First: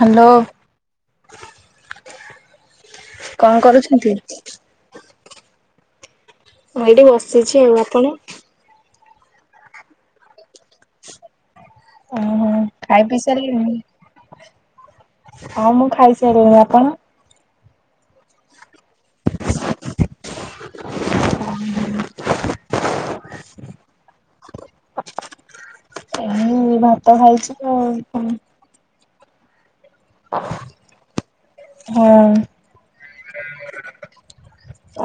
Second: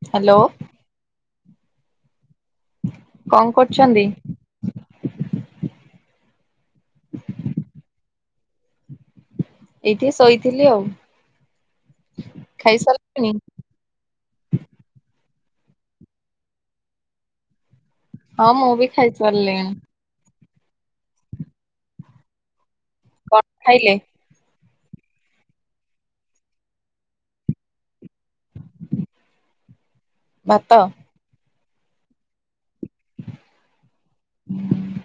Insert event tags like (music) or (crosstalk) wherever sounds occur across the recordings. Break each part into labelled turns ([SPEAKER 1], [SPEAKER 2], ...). [SPEAKER 1] Hello.
[SPEAKER 2] Hello
[SPEAKER 1] କଣ କରୁଛନ୍ତି? ମୁଁ ଏଇଟି ବସିଛି ଆଉ। ଆପଣ?
[SPEAKER 2] ଏଇଠି ଶୋଇଥିଲି ଆଉ।
[SPEAKER 1] ଓହୋ ଖାଇ ପି
[SPEAKER 2] ଖାଇସାରିଲେଣି?
[SPEAKER 1] ସାଲୁଣି? ହଁ ମୁଁ ଖାଇସାଇଲିଣି। ଆପଣ?
[SPEAKER 2] ହଁ ମୁଁ ବି ଖାଇସାଲିଣି। କ ଖାଇଲେ?
[SPEAKER 1] ଏଇ ଭାତ ଖାଇଚି ଆଉ କଁ।
[SPEAKER 2] ଭାତ?
[SPEAKER 1] ହଁ।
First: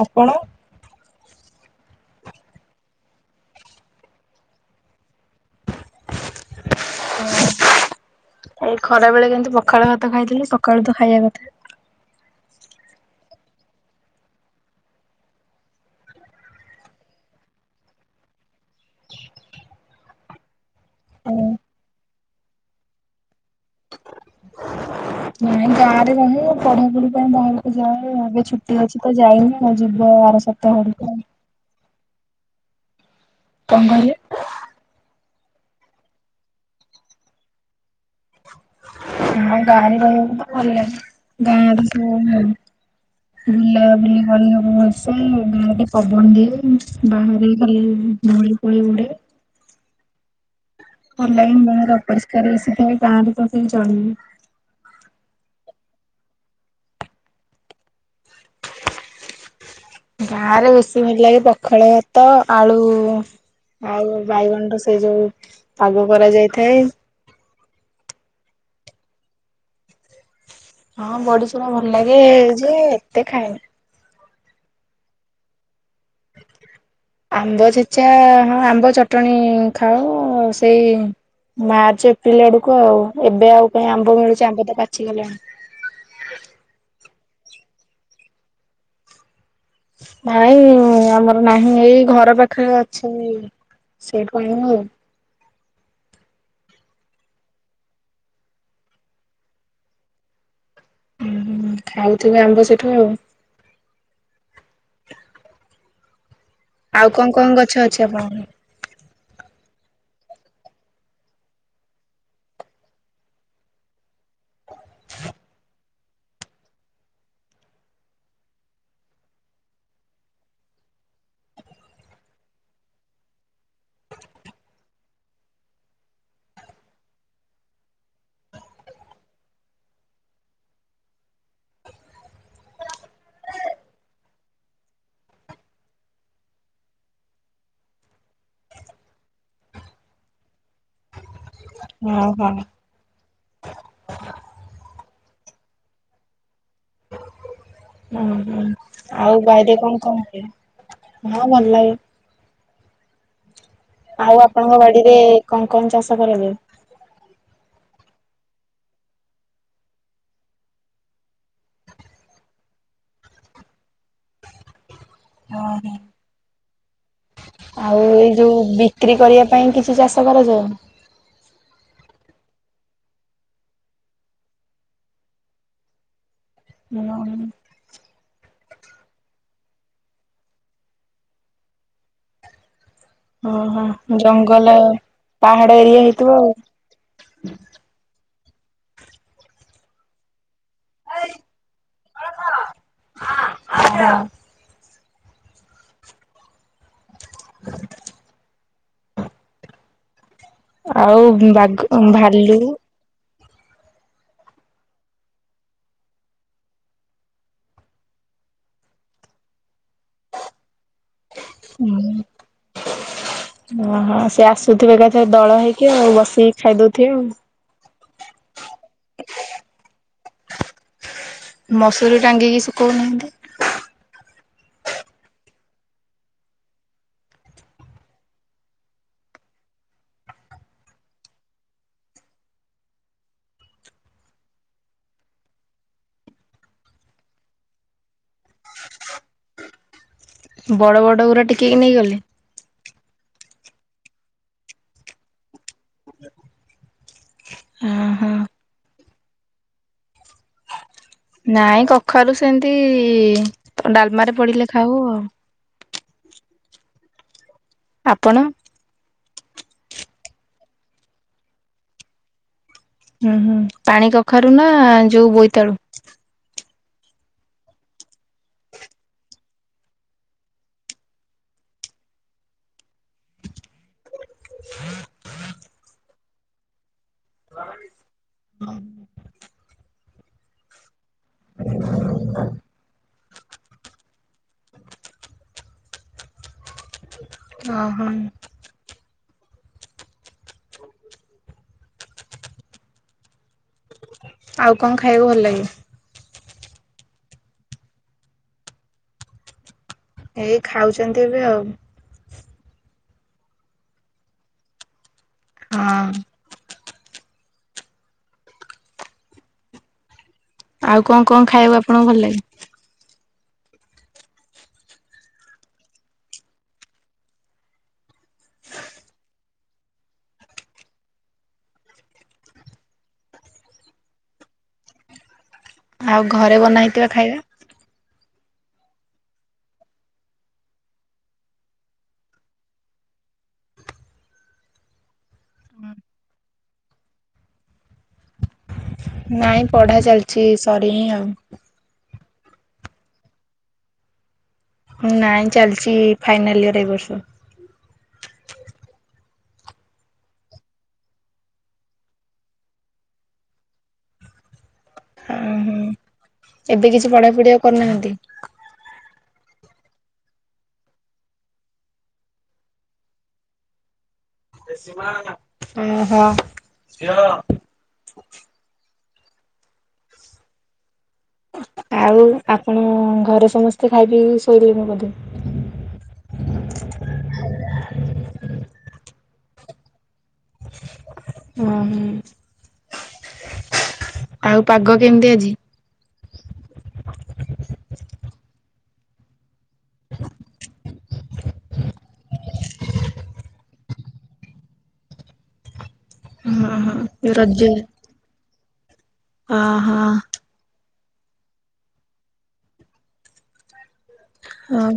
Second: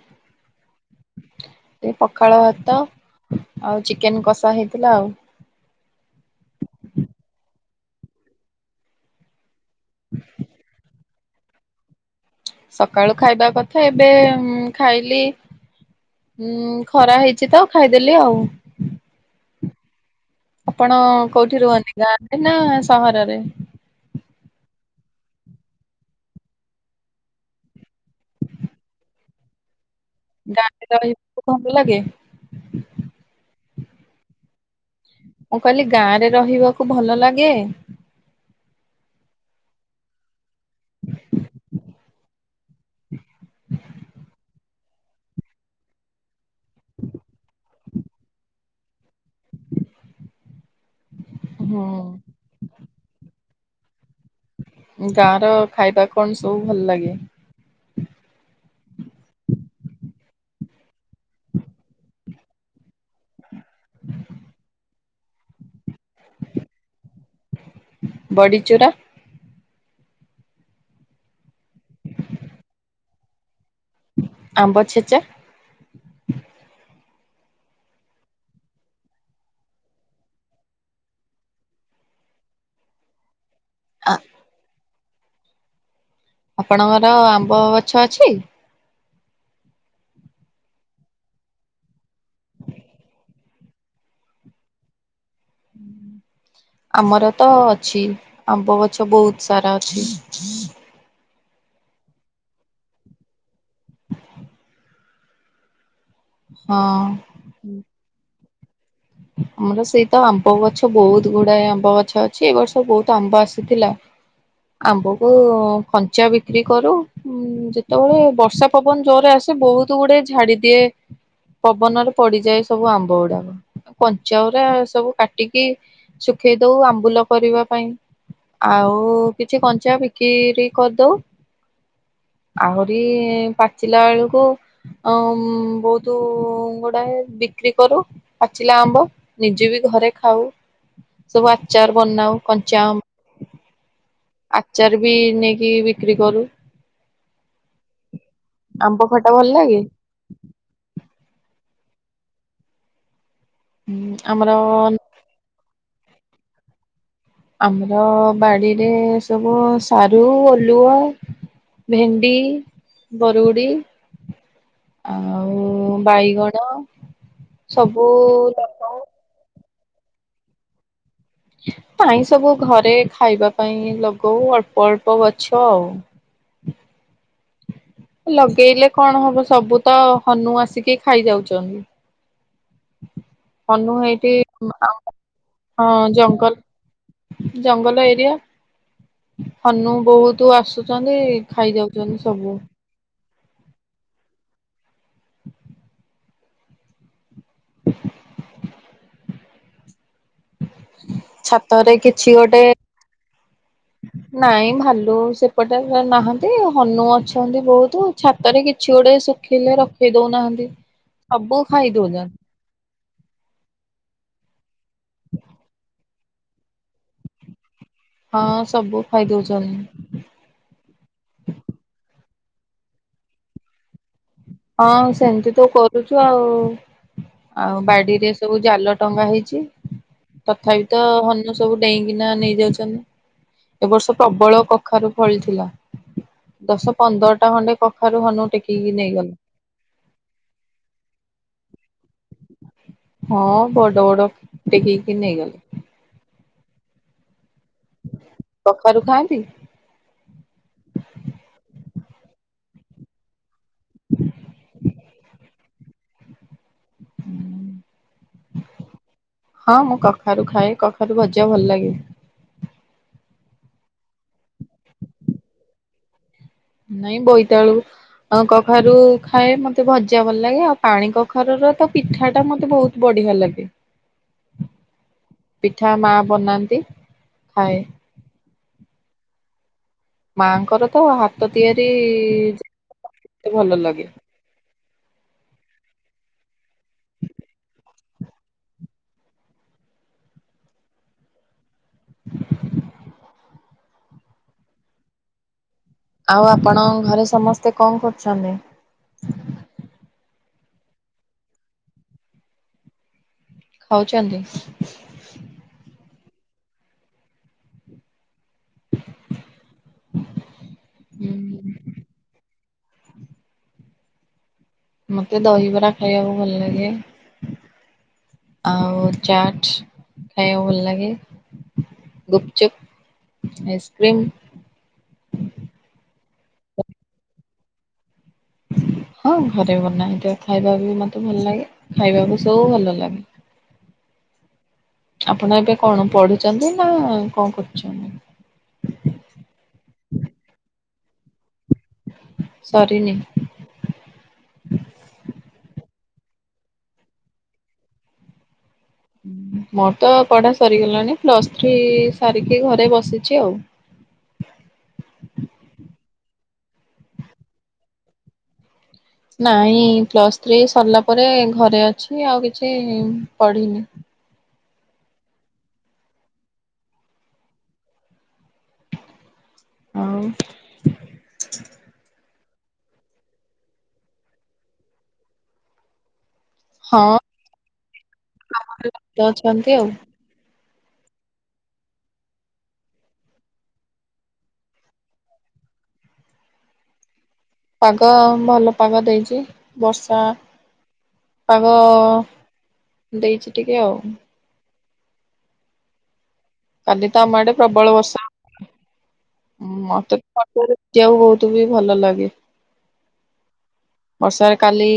[SPEAKER 1] ଆପଣ?
[SPEAKER 2] ଏଇ ପଖାଳ ଭାତ ଆଉ ଚିକେନ୍ କଷା ହେଇଥିଲା ଆଉ।
[SPEAKER 1] ଉଁ ଏଇ ଖରା ବେଳେ କେନ୍ତି ପ ଖାଳ ଭାତ ଖାଇଥିଲି। ସକାଳୁ ତ ଖାଇଆକ
[SPEAKER 2] ସକାଳୁ ଖାଇବା କଥା ଏବେ ଉଁ ଖାଇଲି। ହୁଁ ଖରା ହେଇଚି ତ ଖାଇଦେଲି ଆଉ। ଆପଣ କୋଉଠି ରୁଅନ୍ତି? ଗାଁରେ ନାଁ ସହରରେ?
[SPEAKER 1] ନାଇଁ ଗାଁରେ ରହେ ପଢ଼ାପୁଢ଼ି ପାଇଁ ବାହାରୁକୁ ଯାଏ ଏବେ ଛୁଟି ଅଛି ତ ଯାଇନି ଆଉ। ଯିବ ଆର ସପ୍ତାହ
[SPEAKER 2] ଗାଁରେ
[SPEAKER 1] ଆଡ଼ୁକୁ।
[SPEAKER 2] ରହିବାକୁ ଭଲ ଲାଗେ?
[SPEAKER 1] କଁ କହିଲେ?
[SPEAKER 2] ମୁଁ କଇଲି ଗାଁରେ ରହିବାକୁ ଭଲ ଲାଗେ?
[SPEAKER 1] ଉଁ ଗାଁରେ ରହିବାକୁ ତ ଭଲଲାଗେ। ଗାଁରେ ସବୁ ଭ ବୁଲାବୁଲି କରିହବ ଭଲସେ ଆଉ ଗାଁରେ ପବନ ଦିଏ ବାହାରେ ବି ଭଲ୍ ଧୂଳି ଫୁଳି ଉଡ଼େ। ଭଲ ଲାଗେନି
[SPEAKER 2] ହୁଁ।
[SPEAKER 1] ବାହାରେ ଅପରିଷ୍କାର ବେସି ଥାଏ ଗାଁରେ ତ କେବେ ଚଳିନି।
[SPEAKER 2] ଗାଁର ଖାଇବା କଣ ସବୁ ଭଲ ଲାଗେ?
[SPEAKER 1] ଗାଁରେ ବେଶୀ ଭଲ ଲାଗେ ପଖାଳ ଭାତ ଆଳୁ ଆଉ ବାଇଗଣର ସେଇ ଯୋଉ ପାଗ କରାଯାଇଥାଏ।
[SPEAKER 2] ବଡ଼ିଚୁରା?
[SPEAKER 1] ହଁ ବଡ଼ିଚୁରା ଭଲ ଲାଗେ ଯେ ଏତେ ଖାଏନି।
[SPEAKER 2] ଆମ୍ବ ଛେଚା?
[SPEAKER 1] ଆମ୍ବ ଛେଚା ହଁ ଆମ୍ବ ଚଟଣି ଖାଉ ସେଇ ମାର୍ଚ୍ଚ ଏପ୍ରିଲ୍ ଆଡ଼ୁକୁ ଆଉ ଏବେ ଆଉ କାଇଁ
[SPEAKER 2] ଆ
[SPEAKER 1] ଆମ୍ବ ମିଳୁଚି ଆମ୍ବ ତ ପାଚିଗଲାଣି।
[SPEAKER 2] ଆପଣଙ୍କର ଆମ୍ବ ଗଛ ଅଛି?
[SPEAKER 1] ନାଇଁ ଆମର ନାହିଁ ଏଇ ଘର ପାଖରେ ଅଛନ୍ତି। ସେଇଠୁ ଆଣିମୁ।
[SPEAKER 2] ହୁଁ ଆମର ତ ଅଛି ଆମ୍ବ ଗଛ ବହୁତ ସାରା ଅଛି।
[SPEAKER 1] ହୁଁ ଖାଉଥିବେ ଆମ୍ବ ସେଠୁ ଆଉ।
[SPEAKER 2] ହଁ।
[SPEAKER 1] ଆଉ କଣ କଣ
[SPEAKER 2] ହୁଁ।
[SPEAKER 1] ଗଛ ଅଛି ଆପଣଙ୍କର?
[SPEAKER 2] ଆମର ସେଇତ ଆମ୍ବ ଗଛ ବହୁତ ଗୁଡାଏ ଆମ୍ବ ଗଛ ଅଛି ଏ ବର୍ଷ ବହୁତ ଆମ୍ବ ଆସିଥିଲା। ଆମ୍ୱକୁ ଖଞ୍ଚା ବିକ୍ରି କରୁ ଉ ଯେତେବେଳେ ବର୍ଷା ପବନ ଜୋରେ ଆସେ ବହୁତ ଗୁଡେ ଝାଡି ଦିଏ। ପବନରେ ପଡିଯାଏ ସବୁ ଆମ୍ବ ଗୁଡାକ। କଞ୍ଚାଉରା ସବୁ କାଟିକି ଶୁଖେଇ ଦଉ ଆମ୍ବୁଲ କରିବା ପାଇଁ। ଆଉ କିଛି କଞ୍ଚା ବିକିରି କରଦଉ। ଆହୁରି ପାଚିଲା ବେଳକୁ ଅ ବହୁତ ଗୁଡାଏ ପି ବିକ୍ରି କରୁ ପାଚିଲା ଆମ୍ବ ନିଜେ ବି ଘରେ ଖାଉ ସବୁ ଆଚାର ବନାଉ
[SPEAKER 1] ଓହୋ।
[SPEAKER 2] କଞ୍ଚାଆମ୍ଵ ଆଚାର ବି ନେଇକି ବିକ୍ରି କରୁ।
[SPEAKER 1] ଉଁ ହୁଁ
[SPEAKER 2] ଆମ୍ବ ଖଟା
[SPEAKER 1] ଆଉ
[SPEAKER 2] ଭଲ
[SPEAKER 1] ବାଇରେ
[SPEAKER 2] ଲାଗେ
[SPEAKER 1] କଣ କଣ ଲାଗେ ହଁ ଭଲ ଲାଗେ।
[SPEAKER 2] ହୁଁ,
[SPEAKER 1] ଆଉ
[SPEAKER 2] ଆମର
[SPEAKER 1] ଆପଣଙ୍କ ବାଡିରେ ଙ୍କ ଙ୍କ ଚାଷ କରିଯାଏ?
[SPEAKER 2] ହଁ ବାଡିରେ ସବୁ ସାରୁ ଓଲୁଅ ଭେଣ୍ଡି ବରୁଗୁଡ଼ି ଆଉ
[SPEAKER 1] ଓହୋ
[SPEAKER 2] ବାଇଗଣ ସବୁ
[SPEAKER 1] ଆଉ ଏଇ ଯୋଉ
[SPEAKER 2] ଲଗାଉ
[SPEAKER 1] ବିକ୍ରି କରିବା ପାଇଁ କିଛି ଚାଷ କରାଯାଏନା
[SPEAKER 2] ହ ପାଇଁ ସବୁ ଘରେ ଖାଇବା ପାଇଁ ଲଗଉ ଅଳ୍ପ ଅଳ୍ପ ଗଛ ଆଉ।
[SPEAKER 1] ହୁଁ (unintelligible)
[SPEAKER 2] ଲଗେଇଲେ କଣ ହବ ସବୁ ତ ହନୁ ଆସିକି ଖାଇଯାଉଚନ୍ତି।
[SPEAKER 1] ଓହୋ
[SPEAKER 2] ହନୁ ହେଇଠି
[SPEAKER 1] ଜଙ୍ଗଲ
[SPEAKER 2] ଆଉ
[SPEAKER 1] ପାହାଡ
[SPEAKER 2] ହଁ
[SPEAKER 1] ଏରିଆ ହେଇଥିବ
[SPEAKER 2] ଜଙ୍ଗଲ ଜଙ୍ଗଲ ଏରିଆ। ହନୁ ବହୁତ ଆସୁଚନ୍ତି ଖାଇ ଯାଉଚନ୍ତି ସବୁ।
[SPEAKER 1] (unintelligible) ଆଉ ବାଘ
[SPEAKER 2] ଛାତରେ କିଛି ଗୋଟେ
[SPEAKER 1] ଭାଲୁ
[SPEAKER 2] ନାଇଁ ଭାଲୁ ସେପଟେ ନାହାନ୍ତି ହନୁ ଅଛନ୍ତି ବହୁତ ଛାତରେ କିଛି ଗୋଟେ ଏ ଶୁଖିଲେ ରଖେଇ ଦଉନାହାନ୍ତି ସବୁ ଖାଇ ଦଉଯା
[SPEAKER 1] ଓହୋ ସେ ଆସୁଥିବେ ଏକାଥରେ ଦଳ ହେଇକି ଆଉ ବସିକି ଖାଇଦଉଥିବେ ଆଉ।
[SPEAKER 2] ହଁ ସବୁ ଖାଇଦଉଚନ୍ତି।
[SPEAKER 1] ମସୁରୀ ଟାଙ୍ଗିକି ସୁକୋଉ ନାହାନ୍ତି
[SPEAKER 2] ହଁ ସେମିତି ତ କରୁଚୁ ଆଉ। ଆଉ ବାଡିରେ ସବୁ ଜାଲ ଟଙ୍ଗା ହେଇଚି। ତଥାପି ତ ହନୁ ସବୁ ଡେଇଁକିନା ନେଇଯାଉଚନ୍ତି। ଏ ବର୍ଷ ପ୍ରବଳ କଖାରୁ ଫଳି ଥିଲା। ଦଶ ପନ୍ଦରଟା ଖଣ୍ଡେ କଖାରୁ ହନୁ ଟେକିକି ନେଇଗଲ।
[SPEAKER 1] ବଡ ବଡ ଗୁରା ଟିକିକି ନେଇଗଲେ।
[SPEAKER 2] ହଁ ବଡ ବଡ଼ ଟେକିକି ନେଇ ଗଲେ।
[SPEAKER 1] ଓହୋ।
[SPEAKER 2] କଖାରୁ ଖାଆନ୍ତି
[SPEAKER 1] ନାଇଁ କଖାରୁ ସେମିତି ଡାଲମାରେ ପଡିଲେ ଖାଉ ଆଉ।
[SPEAKER 2] ହ ହୁଁ
[SPEAKER 1] ଆପଣ
[SPEAKER 2] ହଁ ମୁଁ କଖାରୁ ଖାଏ କଖାରୁ ଭଜା ଭଲ ଲାଗେ।
[SPEAKER 1] ହୁଁ ହୁଁ ପାଣି କଖାରୁ ନା ଯୋଉ ବୋଇତାଳୁ
[SPEAKER 2] ନାଇଁ ବୋଇତାଳୁ ଅ କଖାରୁ ଖାଏ ମତେ ଭଜା ଭଲ ଲାଗେ। ଆଉ ପାଣି କଖାରୁର ତ ପିଠା ଟା ମତେ ବହୁତ ବଢ଼ି ଆ ଲାଗେ।
[SPEAKER 1] ଘୃଂ ଘ୍ରୁ
[SPEAKER 2] ପିଠା ମା ବନାନ୍ତି ଖାଏ।
[SPEAKER 1] ହଁ।
[SPEAKER 2] ମାଆଙ୍କର ତ ହାତ ତିଆରି ମତେ ଭଲ ଲାଗେ।
[SPEAKER 1] ଅ ହଁ।
[SPEAKER 2] (unintelligible)
[SPEAKER 1] ଆଉ କଣ ଖାଇବାକୁ ଭଲ ଲାଗେ?
[SPEAKER 2] ଆଉ ଆପଣଙ୍କ ଘରେ ସମସ୍ତେ କଣ କରୁଚନ୍ତି?
[SPEAKER 1] ଏଇ ଖାଉଛନ୍ତି ଏବେ ଆଉ।
[SPEAKER 2] ଖାଉଚନ୍ତି?
[SPEAKER 1] ହଁ।
[SPEAKER 2] (unintelligible)
[SPEAKER 1] ଆଉ କଣ କଣ
[SPEAKER 2] ହୁଁ।
[SPEAKER 1] ଖାଇବାକୁ ଆପଣଙ୍କୁ ଭଲ ଲାଗେ?
[SPEAKER 2] ମତେ ଦହିବରା ଖାଇବାକୁ ଭଲ ଲାଗେ ଆଉ ଚାଟ୍ ଖାଇବାକୁ ଭଲ ଲାଗେ ଗୁପଚୁପ୍, ଆଇସ୍କ୍ରିମ୍
[SPEAKER 1] ଆଉ ଘରେ ବନା ହେଇଥିବା ଖାଇବା?
[SPEAKER 2] ଘୁଡ଼ରୁ ହଁ ଘରେ ବନା ହେଇଥିବା ଖାଇବା ବି ମତେ ଭଲ ଲାଗେ, ଖାଇବାକୁ ସବୁ ଭଲ ଲାଗେ। (unintelligible) ଆପଣ ଏବେ କଣ ପଢୁଚନ୍ତି ନା କଣ କରୁଚନ୍ତି?
[SPEAKER 1] ନାଇଁ ପଢା ଚାଲିଛି ସରିନି ଆଉ।
[SPEAKER 2] ସରିନି।
[SPEAKER 1] ଫାଇନାଲ୍ ଇୟର ଏଇ ବର୍ଷ।
[SPEAKER 2] ମୋର ତ ପଢ଼ା ସରିଗଲାଣି, ପ୍ଲସ୍ ଥ୍ରୀ ସାରିକି ଘରେ ବସିଚି ଆଉ। (unintelligible)
[SPEAKER 1] ଅହୋ। ଏବେ କିଛି ପଢ଼ାପଢ଼ି ଆଉ କରୁନାହାଁନ୍ତି?
[SPEAKER 2] ନାଇଁ ପ୍ଲସ୍ ଥ୍ରୀ ସରିଲା ପରେ ଘରେ ଅଛି ଆଉ କିଛି ପଢ଼ିନି।
[SPEAKER 1] ଓହୋ।
[SPEAKER 2] ଆଉ
[SPEAKER 1] ଆଉ ଆପଣଙ୍କ ଘରେ ସମସ୍ତେ ଖାଇ ପିଇକି ଶୋଇଲେଣି ବୋଧେ?
[SPEAKER 2] ହଁ ଖାଇ ପିଇ ଅଛନ୍ତି ଆଉ।
[SPEAKER 1] ହଁ ହଁ। ଆଉ ପାଗ କେମତି ଆଜି?
[SPEAKER 2] ପାଗ ଭଲ ପାଗ ଦେଇଚି, ବର୍ଷା ପାଗ ଦେଇଚି ଟିକେ ଆଉ।
[SPEAKER 1] ହଁ
[SPEAKER 2] କାଲିି ତ
[SPEAKER 1] ହଁ
[SPEAKER 2] ଆମ ଆଡ଼େ
[SPEAKER 1] ରଜ
[SPEAKER 2] ପ୍ରବଳ ବର୍ଷା। ଅମ୍
[SPEAKER 1] ଓହୋ।
[SPEAKER 2] ମତେ ପାଗରେ ଦେଖିବାକୁ ବହୁତ ବି ଭଲ ଲାଗେ। ବର୍ଷାରେ କାଲି
[SPEAKER 1] ହଁ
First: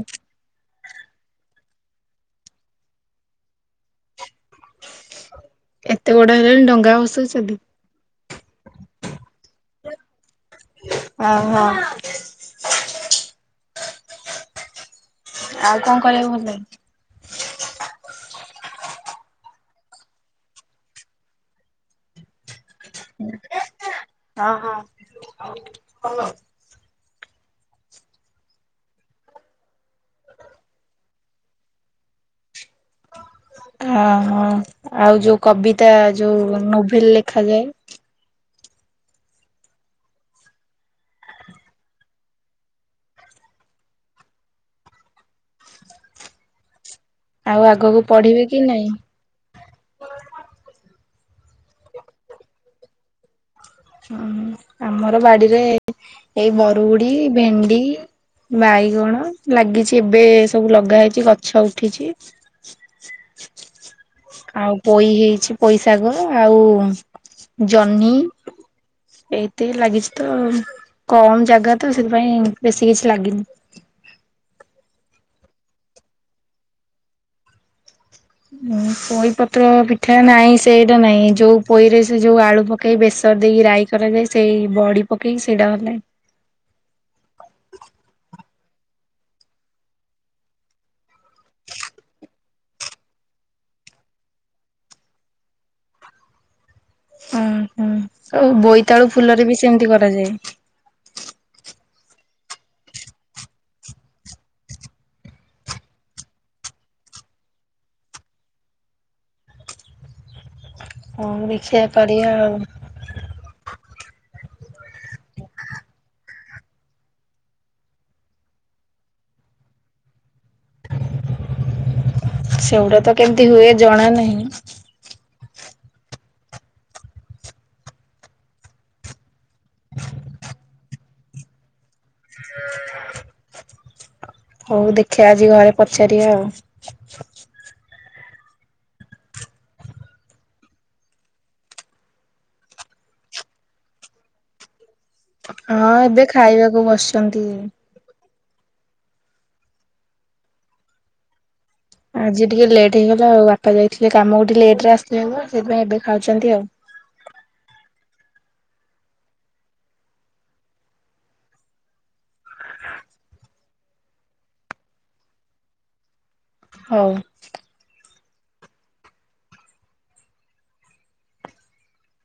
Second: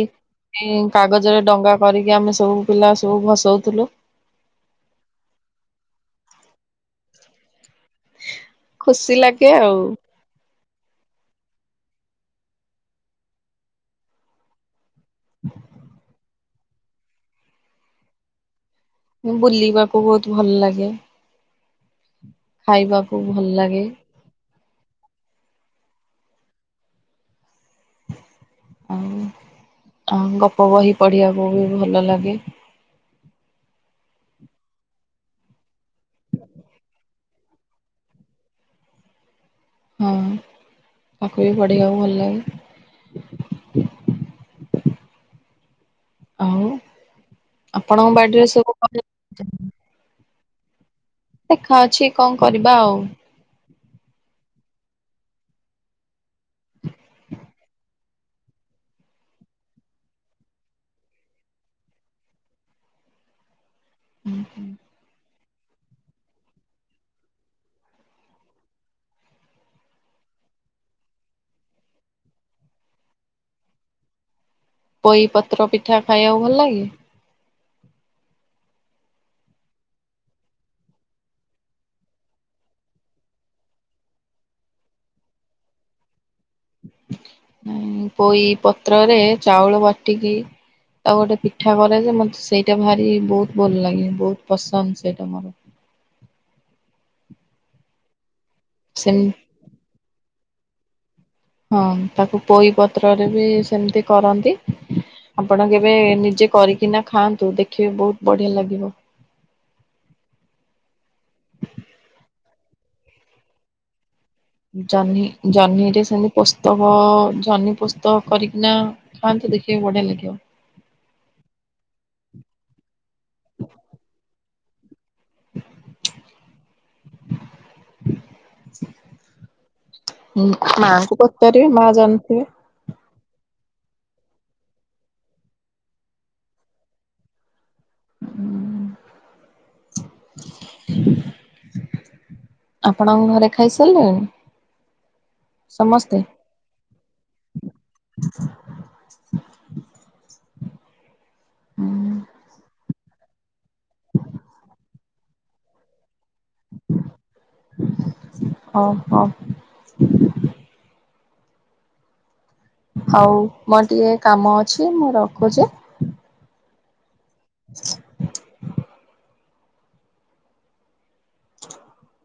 [SPEAKER 2] ମୁଁ କାଗଜରେ ଡଙ୍ଗା କରିକି ଆମେ ସବୁ ପିଲା ସବୁ ଭସଉଥିଲୁ।
[SPEAKER 1] ଏତେ ବଡ ହେଲେଣି ଡଙ୍ଗା ଭସଉଚନ୍ତି।
[SPEAKER 2] ଖୁସି ଲାଗେ ଆଉ।
[SPEAKER 1] ହଉ ହଉ। ଆଉ କଣ କରିବାକୁ ଭଲ ଲାଗେ?
[SPEAKER 2] ବୁଲିବାକୁ ବହୁତ ଭଲ ଲାଗେ ଖାଇବାକୁ ଭଲ ଲାଗେ
[SPEAKER 1] (unintelligible)
[SPEAKER 2] ଆଉ ଆଉ ଗପ ବହି ପଢ଼ିବାକୁ ବି ଭଲ ଲାଗେ।
[SPEAKER 1] ହଁ ହଁ ଆଉ ଯୋଉ କବିତା ଯୋଉ ନୋଭେଲ ଲେଖାଯାଏ।
[SPEAKER 2] ହୁଁ ତାକୁ ବି ପଢିଆକୁ ଭଲ ଲାଗେ। ଆଉ
[SPEAKER 1] ଆଉ ଆଗକୁ
[SPEAKER 2] ଆପଣଙ୍କ
[SPEAKER 1] ପଢିବେ
[SPEAKER 2] ବାଡିରେ
[SPEAKER 1] କି
[SPEAKER 2] ସବୁ
[SPEAKER 1] ନାଇଁ?
[SPEAKER 2] କଣ ଲଗେଇଛନ୍ତି? ଦେଖା ଅଛି କଣ କରିବା ଆଉ।
[SPEAKER 1] ହୁଁ ଆମର ବାଡ଼ିରେ ଏଇ ବରୁଡ଼ି, ଭେଣ୍ଡି ବାଇଗଣ ଲାଗିଛି ଏବେ ସବୁ ଲଗା ହେଇଛି ଗଛ ଉଠିଛି। ଆଉ ପୋଇ ହେଇଛି। ପୋଇଶାଗ ଆଉ ଜହ୍ନି
[SPEAKER 2] ହଁ
[SPEAKER 1] ଏତିକି ଲାଗିଛି ତ କମ୍ ଜାଗା ତ ସେଥିପାଇଁ ବେଶୀ କିଛି ଲାଗିନି।
[SPEAKER 2] ପୋଇ ପତ୍ର ପିଠା ଖାଇବାକୁ ଭଲ ଲାଗେ?
[SPEAKER 1] ପୋଇପତ୍ର ପିଠା ନାହିଁ ସେଇଟା ନାଇଁ ଯୋଉ ପୋଇରେ ସେ ଯୋଉ ଆଳୁ ପକେଇ ବେ ଦେଇକି ରାଇ କରାଯାଏ ସେଇ ବଡ଼ି ପକେଇକି ସେଇଟା ଭଲ ଲାଗେ।
[SPEAKER 2] ପୋଇ ପତ୍ରରେ ଚାଉଳ ବାଟିକି ଆଉ ଗୋଟେ ପିଠା କରାଯାଏ ମତେ ସେଇଟା ଭାରି ବହୁତ ଭଲ ଲାଗେ ବହୁତ ପସନ୍ଦ ସେଇଟା ମୋର। (inaudible)
[SPEAKER 1] ଓ ହୋ ଆଉ ବୋଇତାଳୁ
[SPEAKER 2] ସେମ
[SPEAKER 1] ଫୁଲରେ ବି ସେମିତି କରାଯାଏ।
[SPEAKER 2] ହଁ ତାକୁ ପୋଇ ପତ୍ରରେ ବି ସେମିତି କରନ୍ତି। ଆପଣ କେବେ ନିଜେ କରିକିନା ଖାଆନ୍ତୁ ଦେଖିବେ ବହୁତ ବଢିଆ ଲାଗିବ।
[SPEAKER 1] ହଁ ଦେଖିବା କରିବା ଆଉ।
[SPEAKER 2] ଜହ୍ନି ଜହ୍ନିରେ ସେମିତି ପୋସ୍ତକ ଜହ୍ନି ପୋସ୍ତକ କରିକିନା ଖାଆନ୍ତି। ଦେଖିବେ ବଢ଼ିଆ ଲାଗିବ।
[SPEAKER 1] ସେଗୁଡ଼ା ତ କେମିତି ହୁଏ ଜଣା ନାହିଁ?
[SPEAKER 2] (inaudible) ମାଙ୍କୁ ପଚାରିବେ ମା ଜାଣିଥିବେ।
[SPEAKER 1] ହଉ ଦେଖିଆ ଆଜି ଘରେ ପଚାରିବା ଆଉ।
[SPEAKER 2] ହୁଁ। ଆପଣଙ୍କ ଘରେ ଖାଇସାରିଲେଣି?
[SPEAKER 1] ହଁ
[SPEAKER 2] ସମସ୍ତେ?
[SPEAKER 1] ଏବେ ଖାଇବାକୁ ବସିଛନ୍ତି।
[SPEAKER 2] (inaudible) ହଁ
[SPEAKER 1] ଆଜି ଟିକେ ଲେଟ୍ ହେଇଗଲା ଆଉ ବାପା ଯାଇଥିଲେ କାମ ଲେଟ ରେ ଆସିଥିଲେ ତ ସେଇଥିପାଇଁ ଏବେ ଖାଉଛନ୍ତି ଆଉ।
[SPEAKER 2] ଓହୋ (inaudible) ହଉ ମୋର ଟିକେ କାମ ଅଛି ମୁଁ ରଖୁଛି।
[SPEAKER 1] ହଉ।
[SPEAKER 2] (inaudible) (inaudible)